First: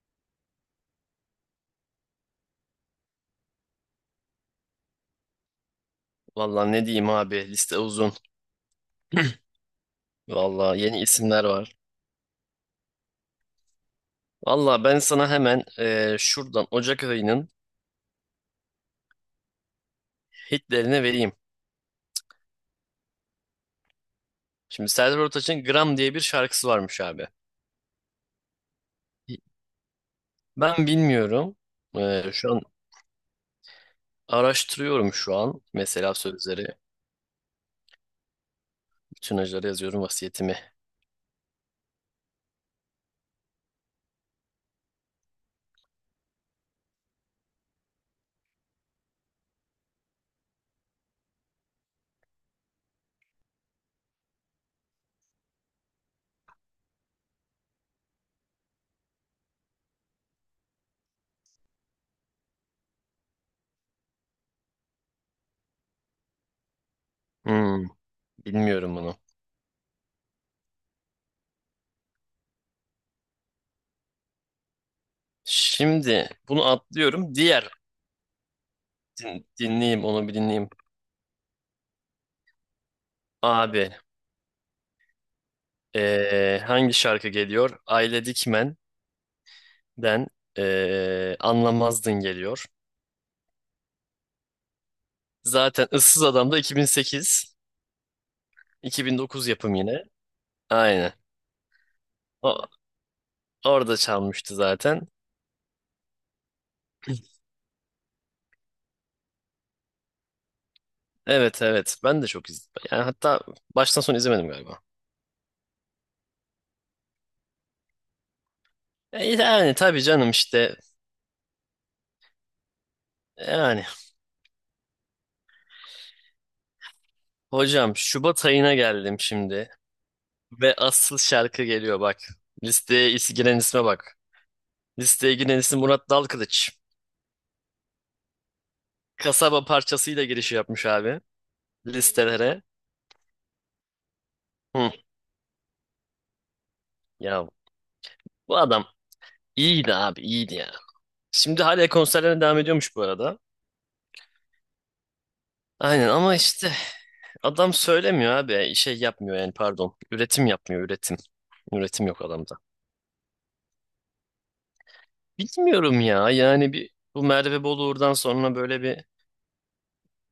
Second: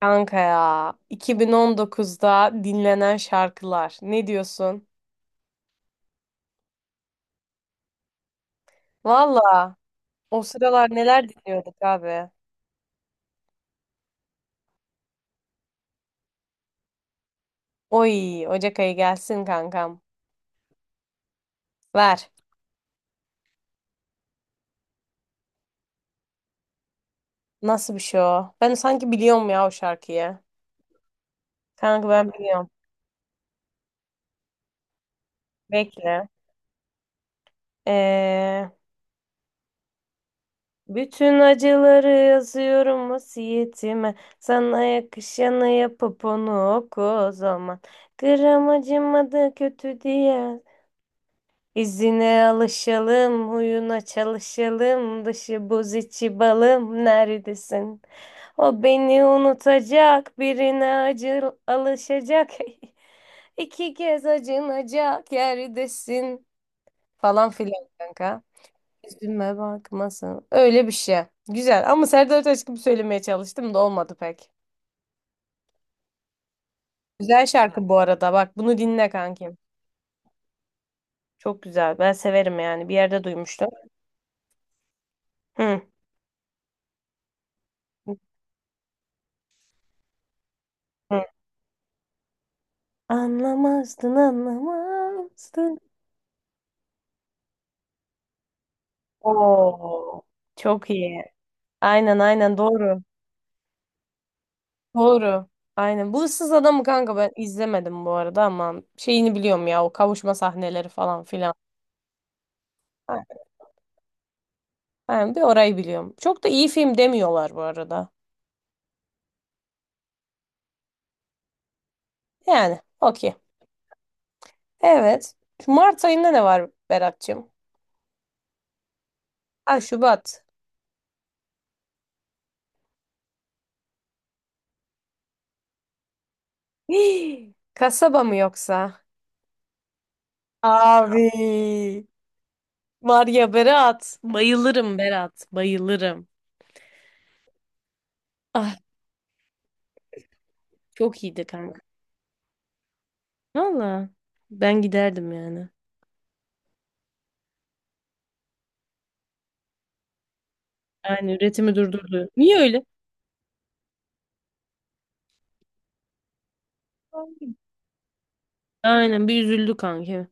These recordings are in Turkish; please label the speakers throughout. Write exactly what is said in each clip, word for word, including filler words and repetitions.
Speaker 1: Kanka ya iki bin on dokuzda dinlenen şarkılar ne diyorsun?
Speaker 2: Valla ne diyeyim abi, liste uzun.
Speaker 1: Valla o
Speaker 2: Valla
Speaker 1: sıralar
Speaker 2: yeni
Speaker 1: neler
Speaker 2: isimler
Speaker 1: dinliyorduk
Speaker 2: var.
Speaker 1: abi.
Speaker 2: Valla ben sana hemen eee, şuradan Ocak ayının
Speaker 1: Oy Ocak ayı gelsin kankam.
Speaker 2: hitlerini vereyim.
Speaker 1: Ver.
Speaker 2: Şimdi Serdar Ortaç'ın Gram diye bir şarkısı varmış abi.
Speaker 1: Nasıl bir şey o? Ben sanki biliyorum ya o şarkıyı.
Speaker 2: Ben bilmiyorum.
Speaker 1: Kanka
Speaker 2: Eee,
Speaker 1: ben
Speaker 2: şu an
Speaker 1: biliyorum.
Speaker 2: araştırıyorum şu an. Mesela
Speaker 1: Bekle.
Speaker 2: sözleri.
Speaker 1: Ee,
Speaker 2: Bütün acıları yazıyorum vasiyetimi.
Speaker 1: Bütün acıları yazıyorum vasiyetime. Sana yakışanı yapıp onu oku o zaman. Gram acımadı kötü diye. İzine alışalım, huyuna çalışalım, dışı buz içi balım neredesin? O beni unutacak, birine acı alışacak, iki kez acınacak yerdesin falan
Speaker 2: Hmm,
Speaker 1: filan kanka.
Speaker 2: bilmiyorum bunu.
Speaker 1: Üzülme bakmasın. Öyle bir şey. Güzel ama Serdar Ortaç gibi söylemeye çalıştım da olmadı pek.
Speaker 2: Şimdi bunu atlıyorum.
Speaker 1: Güzel
Speaker 2: Diğer
Speaker 1: şarkı bu arada bak bunu dinle
Speaker 2: din-
Speaker 1: kankim.
Speaker 2: dinleyeyim onu, bir dinleyeyim.
Speaker 1: Çok güzel ben severim yani bir yerde duymuştum.
Speaker 2: Abi.
Speaker 1: Hı.
Speaker 2: Ee, hangi şarkı geliyor?
Speaker 1: Hı.
Speaker 2: Aile Dikmen'den ee, Anlamazdın geliyor.
Speaker 1: Anlamazdın, anlamazdın.
Speaker 2: Zaten Issız Adam da iki bin sekiz, iki bin dokuz yapım yine.
Speaker 1: Oo, çok
Speaker 2: Aynen.
Speaker 1: iyi. Aynen aynen
Speaker 2: O,
Speaker 1: doğru.
Speaker 2: orada çalmıştı zaten.
Speaker 1: Doğru. Aynen. Bu ıssız adamı kanka ben izlemedim bu arada ama şeyini biliyorum ya o kavuşma sahneleri falan filan.
Speaker 2: Evet evet, ben de çok izledim. Yani hatta
Speaker 1: Aynen.
Speaker 2: baştan sona izlemedim galiba.
Speaker 1: Aynen, bir orayı biliyorum. Çok da iyi film demiyorlar bu arada.
Speaker 2: E, yani tabii canım işte,
Speaker 1: Yani okey.
Speaker 2: yani.
Speaker 1: Evet. Şu Mart ayında ne var Berat'cığım?
Speaker 2: Hocam, Şubat ayına geldim şimdi
Speaker 1: Ha Şubat.
Speaker 2: ve asıl şarkı geliyor bak. Listeye is- giren isme bak. Listeye giren isim Murat Dalkılıç.
Speaker 1: Hii, kasaba mı yoksa?
Speaker 2: Kasaba parçasıyla girişi yapmış abi,
Speaker 1: Abi.
Speaker 2: listelere.
Speaker 1: Var ya Berat.
Speaker 2: Hı.
Speaker 1: Bayılırım Berat. Bayılırım.
Speaker 2: Ya bu
Speaker 1: Ah
Speaker 2: adam iyiydi abi, iyiydi ya.
Speaker 1: çok iyiydi
Speaker 2: Şimdi
Speaker 1: kanka.
Speaker 2: hala konserlerine devam ediyormuş bu arada.
Speaker 1: Valla ben giderdim yani.
Speaker 2: Aynen, ama işte adam söylemiyor abi. Şey yapmıyor, yani pardon. Üretim yapmıyor, üretim.
Speaker 1: Yani üretimi
Speaker 2: Üretim yok
Speaker 1: durdurdu.
Speaker 2: adamda.
Speaker 1: Niye öyle?
Speaker 2: Bilmiyorum ya, yani bir bu Merve Boluğur'dan sonra böyle bir
Speaker 1: Aynen bir üzüldü kanka.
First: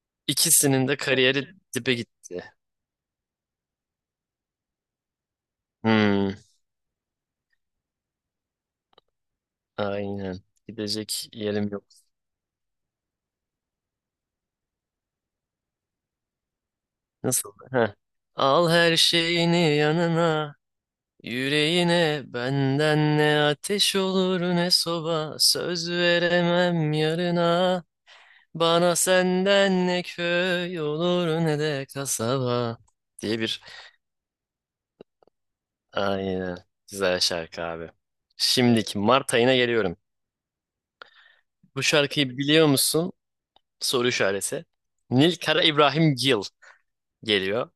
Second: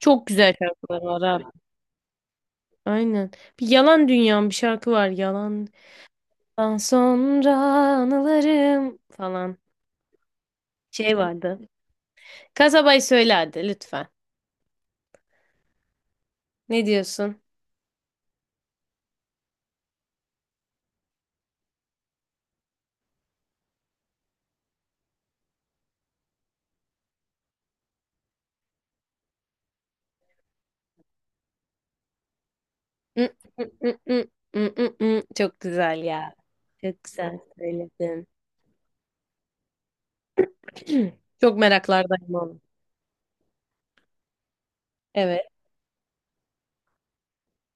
Speaker 1: Çok güzel
Speaker 2: ikisinin de
Speaker 1: şarkılar var abi.
Speaker 2: kariyeri dibe gitti.
Speaker 1: Aynen. Bir Yalan Dünyam bir şarkı var. Yalandan
Speaker 2: Hmm,
Speaker 1: sonra anılarım falan.
Speaker 2: aynen.
Speaker 1: Şey
Speaker 2: Gidecek
Speaker 1: vardı.
Speaker 2: yerim yok.
Speaker 1: Kasabayı söyle hadi lütfen. Ne diyorsun?
Speaker 2: Nasıl? Heh. Al her şeyini yanına. Yüreğine benden ne ateş olur ne soba, söz veremem yarına, bana senden ne köy olur ne de kasaba
Speaker 1: Hı,
Speaker 2: diye bir
Speaker 1: hı, hı, hı, hı, hı, hı. Çok güzel ya.
Speaker 2: aynen,
Speaker 1: Çok
Speaker 2: güzel
Speaker 1: güzel
Speaker 2: şarkı abi.
Speaker 1: söyledin.
Speaker 2: Şimdiki Mart ayına geliyorum.
Speaker 1: Çok
Speaker 2: Bu
Speaker 1: meraklardayım
Speaker 2: şarkıyı
Speaker 1: oğlum.
Speaker 2: biliyor musun? Soru işareti. Nil
Speaker 1: Evet.
Speaker 2: Kara İbrahim Gil geliyor.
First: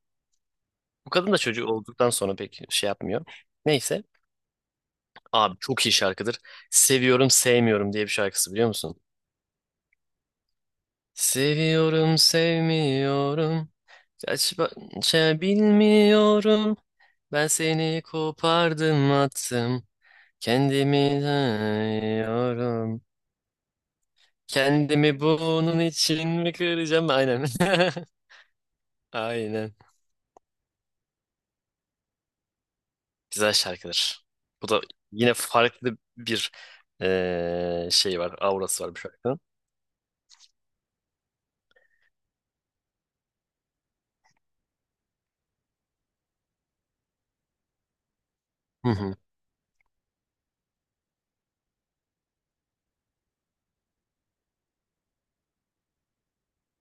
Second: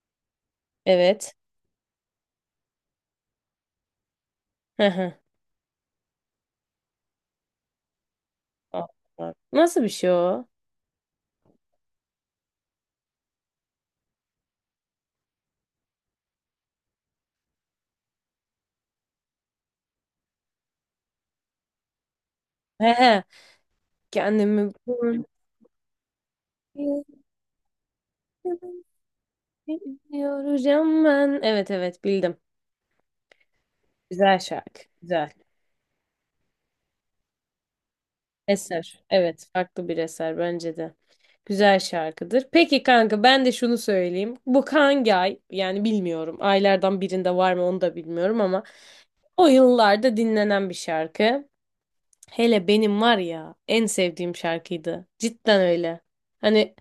Speaker 2: Bu kadın
Speaker 1: Evet.
Speaker 2: da çocuğu olduktan sonra pek şey yapmıyor. Neyse abi, çok iyi şarkıdır. Seviyorum sevmiyorum diye bir şarkısı, biliyor musun?
Speaker 1: Allah. Nasıl bir şey o?
Speaker 2: Seviyorum, sevmiyorum. Kaç parça bilmiyorum. Ben seni kopardım, attım. Kendimi
Speaker 1: He
Speaker 2: dayıyorum.
Speaker 1: he. Kendimi
Speaker 2: Kendimi bunun için mi kıracağım? Aynen. Aynen.
Speaker 1: yoracağım ben. Evet evet bildim.
Speaker 2: Güzel şarkıdır.
Speaker 1: Güzel
Speaker 2: Bu da
Speaker 1: şarkı. Güzel.
Speaker 2: yine farklı bir eee, şey var. Aurası var bu
Speaker 1: Eser.
Speaker 2: şarkının.
Speaker 1: Evet farklı bir eser bence de. Güzel şarkıdır. Peki kanka ben de şunu söyleyeyim. Bu hangi ay? Yani bilmiyorum. Aylardan birinde var mı onu da bilmiyorum ama
Speaker 2: Hı hı,
Speaker 1: o yıllarda dinlenen bir şarkı. Hele benim var ya en sevdiğim şarkıydı. Cidden öyle. Hani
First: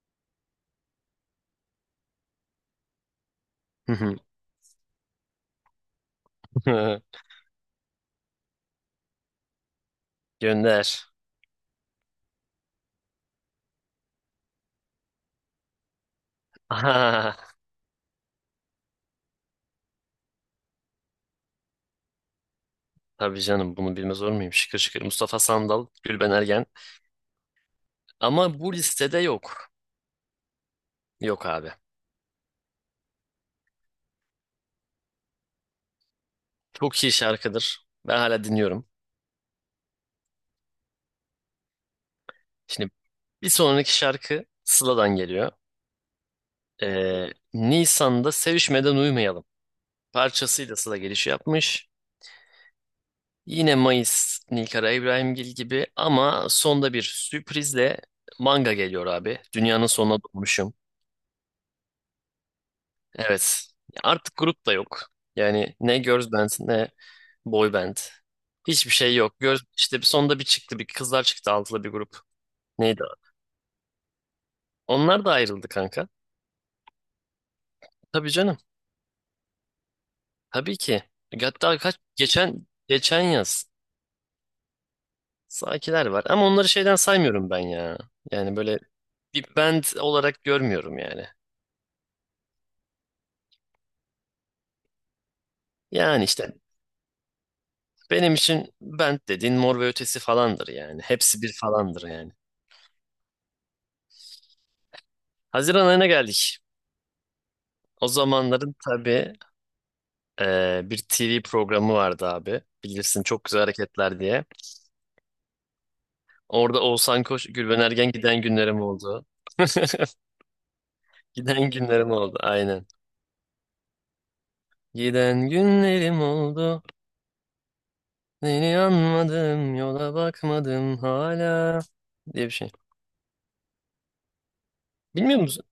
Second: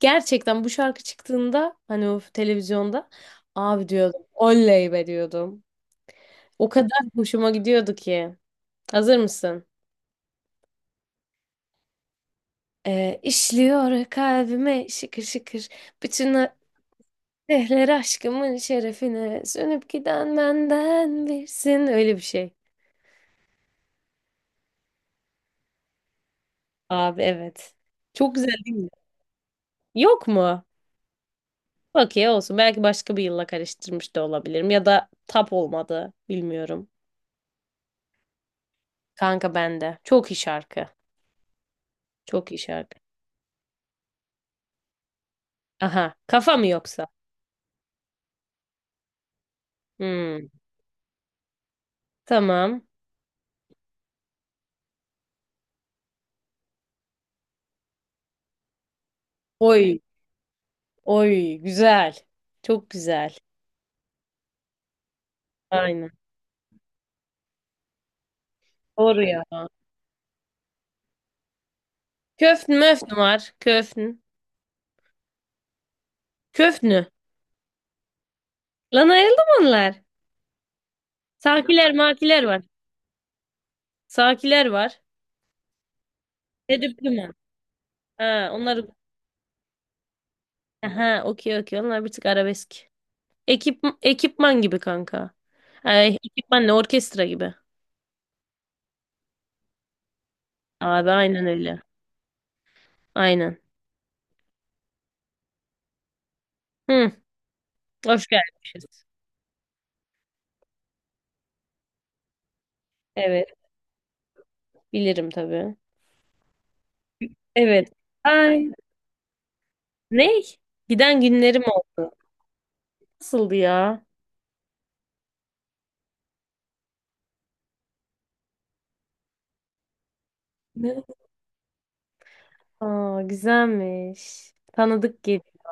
Speaker 1: gerçekten bu şarkı çıktığında hani o televizyonda abi
Speaker 2: hı
Speaker 1: diyordum. Oley be diyordum. O kadar
Speaker 2: hı.
Speaker 1: hoşuma gidiyordu ki. Hazır mısın?
Speaker 2: Gönder.
Speaker 1: Ee, işliyor kalbime şıkır şıkır. Bütün
Speaker 2: Aha,
Speaker 1: dehler aşkımın şerefine sönüp giden benden birsin. Öyle bir şey.
Speaker 2: tabii canım, bunu bilmez olur muyum? Şıkır şıkır. Mustafa Sandal, Gülben Ergen.
Speaker 1: Abi evet. Çok güzel
Speaker 2: Ama bu
Speaker 1: değil mi?
Speaker 2: listede yok.
Speaker 1: Yok mu?
Speaker 2: Yok abi.
Speaker 1: Okey olsun. Belki başka bir yılla karıştırmış da olabilirim. Ya da tap olmadı. Bilmiyorum.
Speaker 2: Çok iyi şarkıdır. Ben hala dinliyorum.
Speaker 1: Kanka bende. Çok iyi şarkı. Çok iyi
Speaker 2: Şimdi
Speaker 1: şarkı.
Speaker 2: bir sonraki şarkı Sıla'dan geliyor.
Speaker 1: Aha. Kafa mı yoksa?
Speaker 2: Ee, Nisan'da Sevişmeden Uyumayalım.
Speaker 1: Hmm.
Speaker 2: Parçasıyla Sıla giriş yapmış.
Speaker 1: Tamam.
Speaker 2: Yine Mayıs Nilkara İbrahimgil gibi, ama sonda bir sürprizle manga geliyor abi. Dünyanın
Speaker 1: Oy.
Speaker 2: sonuna doğmuşum.
Speaker 1: Oy. Güzel. Çok güzel.
Speaker 2: Evet. Artık grup da yok. Yani ne
Speaker 1: Aynen.
Speaker 2: girls band ne boy band. Hiçbir şey
Speaker 1: Doğru
Speaker 2: yok.
Speaker 1: ya.
Speaker 2: Girls, işte sonda bir çıktı, bir kızlar çıktı, altılı bir grup.
Speaker 1: Köfn
Speaker 2: Neydi?
Speaker 1: möfn var. Köfn.
Speaker 2: Onlar da ayrıldı kanka.
Speaker 1: Köfnü.
Speaker 2: Tabii canım.
Speaker 1: Lan ayrıldı mı onlar?
Speaker 2: Tabii ki. Hatta
Speaker 1: Sakiler
Speaker 2: kaç
Speaker 1: makiler var.
Speaker 2: geçen geçen yaz,
Speaker 1: Sakiler var.
Speaker 2: Sakiler var ama onları şeyden
Speaker 1: Tedbir
Speaker 2: saymıyorum ben ya.
Speaker 1: ha
Speaker 2: Yani böyle
Speaker 1: onları.
Speaker 2: bir band olarak görmüyorum
Speaker 1: Aha
Speaker 2: yani.
Speaker 1: okey okey. Onlar bir tık arabesk. Ekip, ekipman gibi kanka. Ay,
Speaker 2: Yani işte
Speaker 1: ekipman ne orkestra gibi.
Speaker 2: benim için band dediğin Mor ve Ötesi falandır yani.
Speaker 1: Abi
Speaker 2: Hepsi
Speaker 1: aynen
Speaker 2: bir
Speaker 1: öyle.
Speaker 2: falandır yani.
Speaker 1: Aynen.
Speaker 2: Haziran ayına geldik.
Speaker 1: Hı,
Speaker 2: O
Speaker 1: hoş
Speaker 2: zamanların
Speaker 1: gelmişiz.
Speaker 2: tabii eee, bir T V programı vardı abi. Bilirsin, çok
Speaker 1: Evet.
Speaker 2: güzel hareketler diye.
Speaker 1: Bilirim tabii.
Speaker 2: Orada Oğuzhan Koç, Gülben
Speaker 1: Evet.
Speaker 2: Ergen giden
Speaker 1: Ay,
Speaker 2: günlerim oldu.
Speaker 1: ne? Giden günlerim
Speaker 2: Giden günlerim
Speaker 1: oldu.
Speaker 2: oldu aynen.
Speaker 1: Nasıldı ya?
Speaker 2: Giden günlerim oldu. Seni anmadım, yola bakmadım
Speaker 1: Ne?
Speaker 2: hala diye bir şey.
Speaker 1: Aa, güzelmiş. Tanıdık
Speaker 2: Bilmiyor
Speaker 1: gibi.
Speaker 2: musun?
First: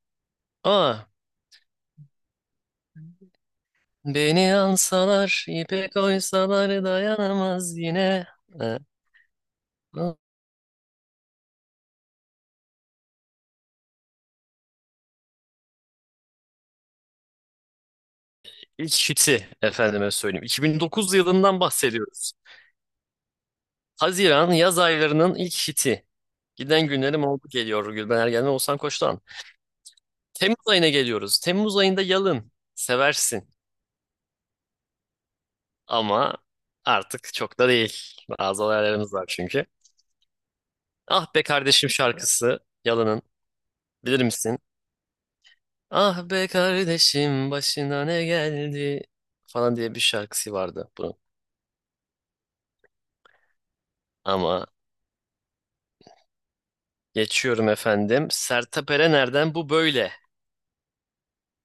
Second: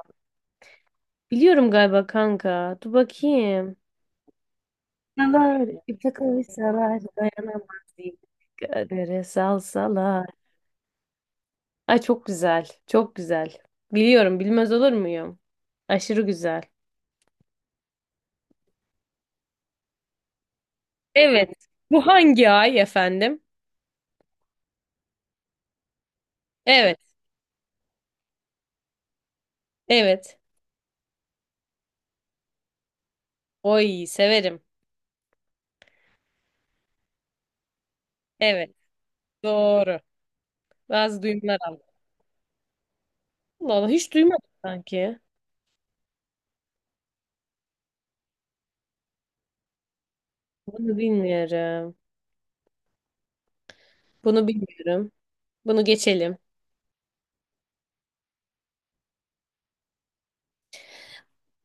Speaker 2: Aa,
Speaker 1: Biliyorum galiba kanka. Dur bakayım.
Speaker 2: beni alsalar,
Speaker 1: Salar,
Speaker 2: ipe
Speaker 1: ipe
Speaker 2: koysalar
Speaker 1: kavuşsalar,
Speaker 2: dayanamaz
Speaker 1: dayanamaz diye.
Speaker 2: yine. Ee,
Speaker 1: Kadere salsalar. Ay çok güzel. Çok güzel. Biliyorum, bilmez olur muyum? Aşırı güzel.
Speaker 2: İlk hiti efendime söyleyeyim. iki bin dokuz yılından
Speaker 1: Evet. Bu
Speaker 2: bahsediyoruz.
Speaker 1: hangi ay efendim?
Speaker 2: Haziran yaz aylarının ilk hiti. Giden
Speaker 1: Evet.
Speaker 2: günlerim oldu geliyor Gülben Ergen'den, Oğuzhan Koç'tan.
Speaker 1: Evet.
Speaker 2: Temmuz ayına geliyoruz. Temmuz ayında Yalın. Seversin.
Speaker 1: Oy severim.
Speaker 2: Ama artık çok da değil. Bazı
Speaker 1: Evet.
Speaker 2: olaylarımız var çünkü.
Speaker 1: Doğru. Bazı
Speaker 2: Ah be
Speaker 1: duyumlar aldım.
Speaker 2: kardeşim şarkısı. Yalın'ın.
Speaker 1: Allah Allah hiç
Speaker 2: Bilir
Speaker 1: duymadım
Speaker 2: misin?
Speaker 1: sanki.
Speaker 2: Ah be kardeşim başına ne geldi falan diye bir şarkısı vardı
Speaker 1: Bunu
Speaker 2: bunun.
Speaker 1: bilmiyorum. Bunu
Speaker 2: Ama
Speaker 1: bilmiyorum. Bunu geçelim.
Speaker 2: geçiyorum efendim. Sertab Erener'den bu böyle.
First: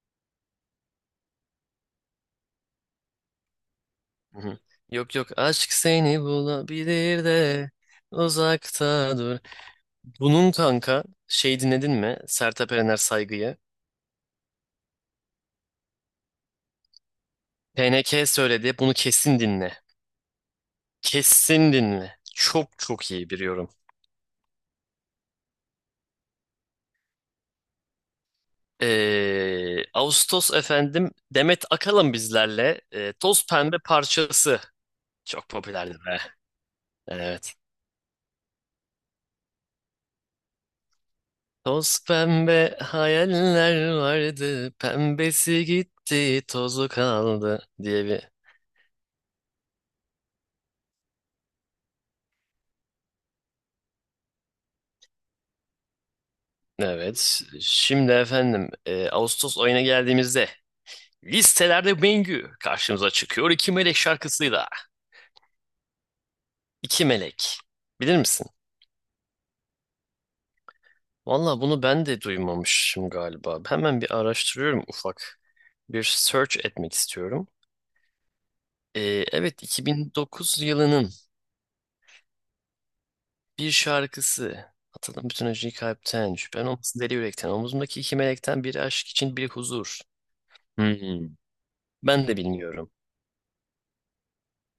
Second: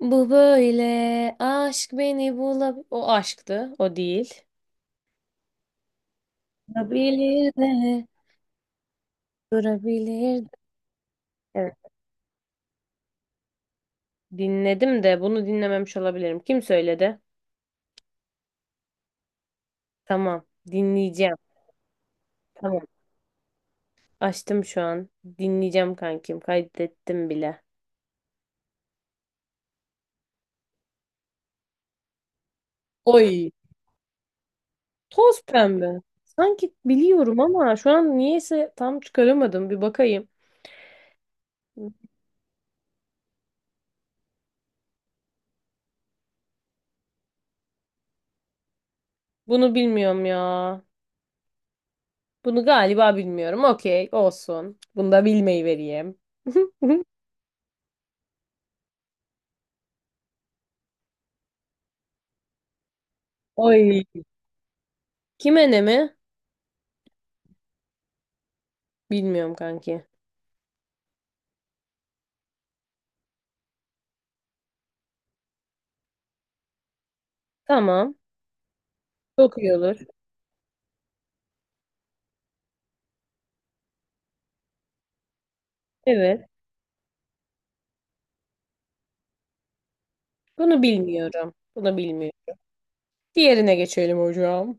Speaker 1: Bu böyle aşk beni bulab... O aşktı. O
Speaker 2: Hı
Speaker 1: değil.
Speaker 2: hı. Yok yok, aşk seni bulabilir
Speaker 1: Bulabilir
Speaker 2: de
Speaker 1: de.
Speaker 2: uzakta dur.
Speaker 1: Durabilir de.
Speaker 2: Bunun kanka şey,
Speaker 1: Evet.
Speaker 2: dinledin mi? Sertab Erener Saygı'yı.
Speaker 1: Dinledim de bunu dinlememiş olabilirim. Kim söyledi?
Speaker 2: P N K söyledi, bunu kesin dinle.
Speaker 1: Tamam. Dinleyeceğim.
Speaker 2: Kesin dinle. Çok
Speaker 1: Tamam.
Speaker 2: çok iyi biliyorum.
Speaker 1: Açtım şu an. Dinleyeceğim kankim. Kaydettim bile.
Speaker 2: Ee, Ağustos efendim, Demet Akalın bizlerle, e, Toz
Speaker 1: Oy.
Speaker 2: Pembe parçası.
Speaker 1: Toz
Speaker 2: Çok popülerdi
Speaker 1: pembe.
Speaker 2: be.
Speaker 1: Sanki biliyorum
Speaker 2: Evet.
Speaker 1: ama şu an niyeyse tam çıkaramadım. Bir bakayım.
Speaker 2: Toz pembe hayaller vardı. Pembesi gitti, tozu kaldı diye bir...
Speaker 1: Bunu bilmiyorum ya. Bunu galiba bilmiyorum. Okey, olsun. Bunu da bilmeyi vereyim.
Speaker 2: Evet. Şimdi efendim, e, Ağustos ayına geldiğimizde listelerde Bengü karşımıza çıkıyor. İki Melek
Speaker 1: Oy.
Speaker 2: şarkısıyla.
Speaker 1: Kime ne mi?
Speaker 2: İki Melek. Bilir misin?
Speaker 1: Bilmiyorum kanki.
Speaker 2: Valla bunu ben de duymamışım galiba. Hemen bir araştırıyorum ufak. Bir search etmek istiyorum.
Speaker 1: Tamam.
Speaker 2: Ee,
Speaker 1: Çok
Speaker 2: evet,
Speaker 1: iyi olur.
Speaker 2: iki bin dokuz yılının bir şarkısı. Atadım bütün acıyı kalpten.
Speaker 1: Evet.
Speaker 2: Şüphen olmasın deli yürekten. Omuzumdaki iki melekten biri aşk için, biri huzur.
Speaker 1: Bunu
Speaker 2: Hmm.
Speaker 1: bilmiyorum. Bunu
Speaker 2: Ben de
Speaker 1: bilmiyorum.
Speaker 2: bilmiyorum.
Speaker 1: Diğerine geçelim hocam.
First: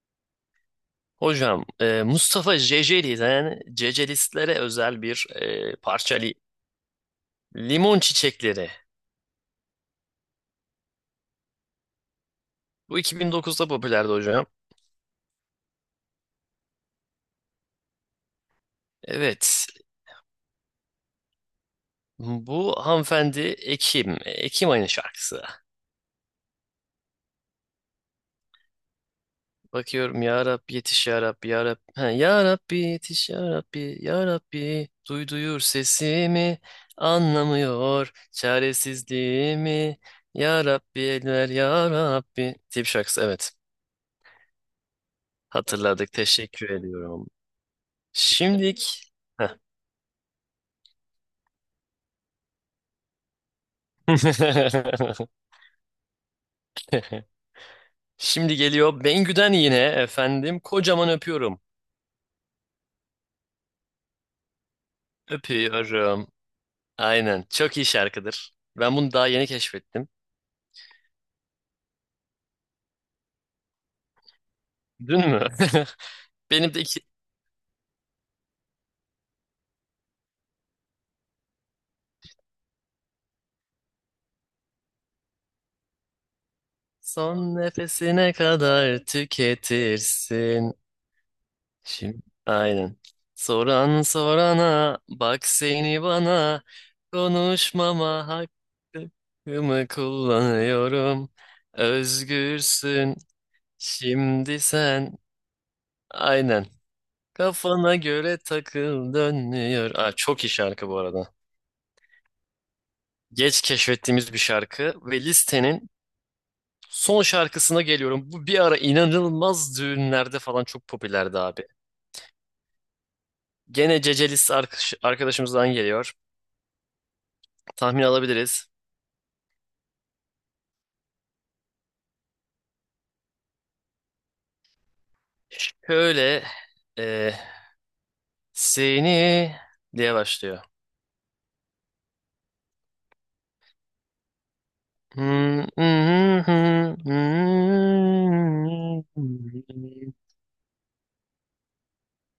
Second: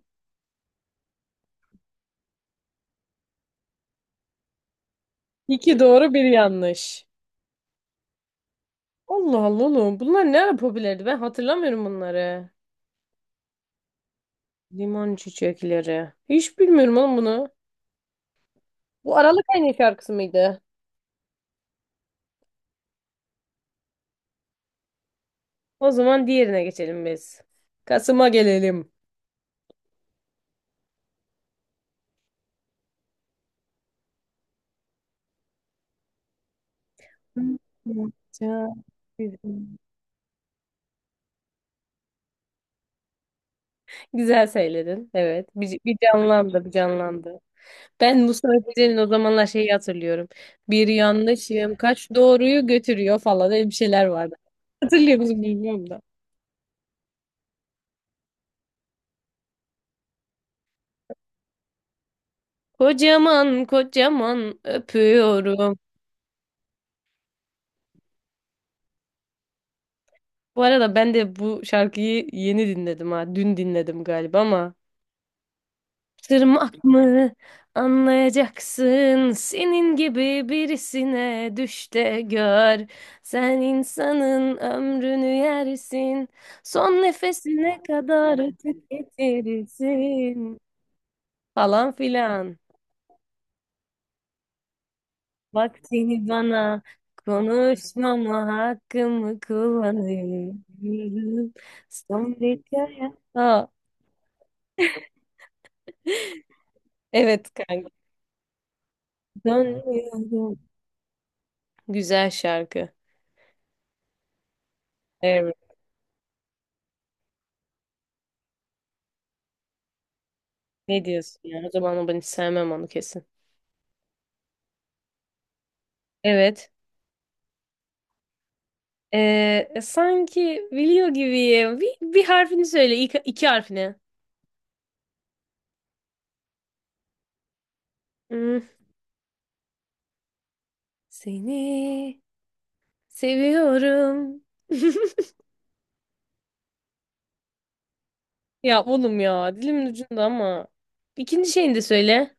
Speaker 2: Hocam, e, Mustafa Ceceli'den Cecelistlere özel bir e,
Speaker 1: İki doğru
Speaker 2: parça,
Speaker 1: bir
Speaker 2: li-
Speaker 1: yanlış.
Speaker 2: Limon Çiçekleri.
Speaker 1: Allah Allah oğlum. Bunlar ne ara popülerdi? Ben hatırlamıyorum bunları.
Speaker 2: Bu iki bin dokuzda popülerdi hocam.
Speaker 1: Limon çiçekleri. Hiç bilmiyorum oğlum bunu. Bu Aralık
Speaker 2: Evet.
Speaker 1: ayının şarkısı mıydı?
Speaker 2: Bu hanımefendi Ekim. Ekim ayının şarkısı.
Speaker 1: O zaman diğerine geçelim biz. Kasım'a gelelim.
Speaker 2: Bakıyorum ya Rabbi, yetiş ya Rabbi ya Rabbi. Ha, ya Rabbi yetiş ya Rabbi ya Rabbi. Duy, duyur sesimi,
Speaker 1: Hmm.
Speaker 2: anlamıyor
Speaker 1: Ya güzel
Speaker 2: çaresizliğimi. Ya Rabbi eller ya Rabbi. Tip şarkısı, evet.
Speaker 1: güzel söyledin. Evet. Bir, bir
Speaker 2: Hatırladık,
Speaker 1: canlandı,
Speaker 2: teşekkür
Speaker 1: bir
Speaker 2: ediyorum.
Speaker 1: canlandı. Ben Mustafa Kemal'in o
Speaker 2: Şimdik.
Speaker 1: zamanlar
Speaker 2: Heh.
Speaker 1: şeyi hatırlıyorum. Bir yanlışım kaç doğruyu götürüyor falan öyle bir şeyler vardı. Hatırlıyor musun bilmiyorum da.
Speaker 2: Şimdi geliyor Bengü'den yine efendim, kocaman öpüyorum.
Speaker 1: Kocaman kocaman öpüyorum.
Speaker 2: Öpüyorum. Aynen. Çok iyi şarkıdır. Ben bunu daha yeni keşfettim.
Speaker 1: Bu arada ben de bu şarkıyı yeni dinledim ha. Dün dinledim galiba ama
Speaker 2: Dün mü? Benim de
Speaker 1: tırmak
Speaker 2: iki...
Speaker 1: mı anlayacaksın senin gibi birisine düş de gör. Sen insanın ömrünü yersin son
Speaker 2: Son
Speaker 1: nefesine
Speaker 2: nefesine
Speaker 1: kadar
Speaker 2: kadar
Speaker 1: tüketirsin
Speaker 2: tüketirsin.
Speaker 1: falan
Speaker 2: Şimdi
Speaker 1: filan.
Speaker 2: aynen. Soran sorana bak, seni
Speaker 1: Vaktini
Speaker 2: bana
Speaker 1: bana
Speaker 2: konuşmama
Speaker 1: konuşmama hakkımı
Speaker 2: hakkımı kullanıyorum.
Speaker 1: kullanıyorum. Son bir kere.
Speaker 2: Özgürsün
Speaker 1: Aa,
Speaker 2: şimdi sen. Aynen.
Speaker 1: evet kanka.
Speaker 2: Kafana göre takıl, dönüyor. Aa, çok iyi
Speaker 1: Dönüyorum.
Speaker 2: şarkı bu arada.
Speaker 1: Güzel şarkı.
Speaker 2: Geç keşfettiğimiz bir şarkı ve
Speaker 1: Evet.
Speaker 2: listenin son şarkısına geliyorum. Bu bir ara inanılmaz düğünlerde falan çok
Speaker 1: Ne
Speaker 2: popülerdi
Speaker 1: diyorsun ya?
Speaker 2: abi.
Speaker 1: O zaman ama ben hiç sevmem onu kesin.
Speaker 2: Gene Cece List arkadaş- arkadaşımızdan geliyor.
Speaker 1: Evet.
Speaker 2: Tahmin alabiliriz.
Speaker 1: Ee, sanki biliyor gibiyim. Bir, bir harfini söyle. İki, iki harfini.
Speaker 2: Şöyle e,
Speaker 1: Hmm.
Speaker 2: seni diye başlıyor.
Speaker 1: Seni seviyorum. Ya oğlum ya. Dilimin ucunda ama. İkinci şeyini de söyle.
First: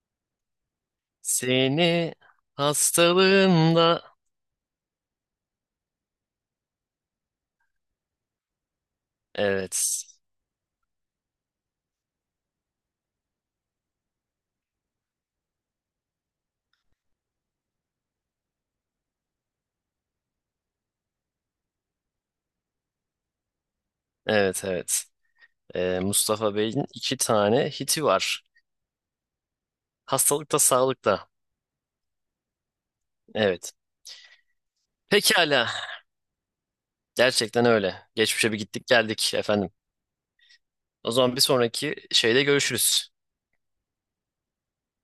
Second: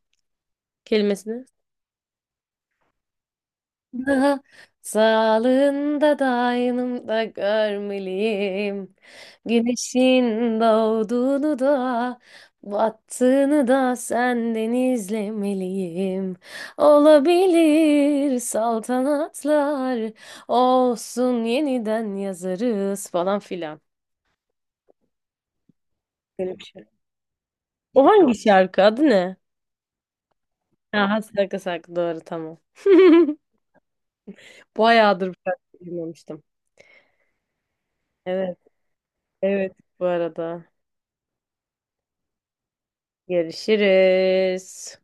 Speaker 1: Kelimesini.
Speaker 2: Seni hastalığında,
Speaker 1: Daha sağlığında da aynımda görmeliyim.
Speaker 2: evet
Speaker 1: Güneşin doğduğunu da battığını da senden izlemeliyim. Olabilir saltanatlar olsun yeniden yazarız falan filan.
Speaker 2: evet evet. E, Mustafa
Speaker 1: Böyle bir şey.
Speaker 2: Bey'in iki tane hiti
Speaker 1: O hangi
Speaker 2: var.
Speaker 1: şarkı? Adı ne?
Speaker 2: Hastalıkta
Speaker 1: Ha,
Speaker 2: sağlıkta.
Speaker 1: Hasraka Saklı doğru tamam.
Speaker 2: Evet.
Speaker 1: Bayağıdır bu
Speaker 2: Pekala.
Speaker 1: şarkıyı duymamıştım.
Speaker 2: Gerçekten öyle. Geçmişe bir
Speaker 1: Evet,
Speaker 2: gittik geldik efendim.
Speaker 1: evet bu arada.
Speaker 2: O zaman bir sonraki şeyde görüşürüz.
Speaker 1: Görüşürüz.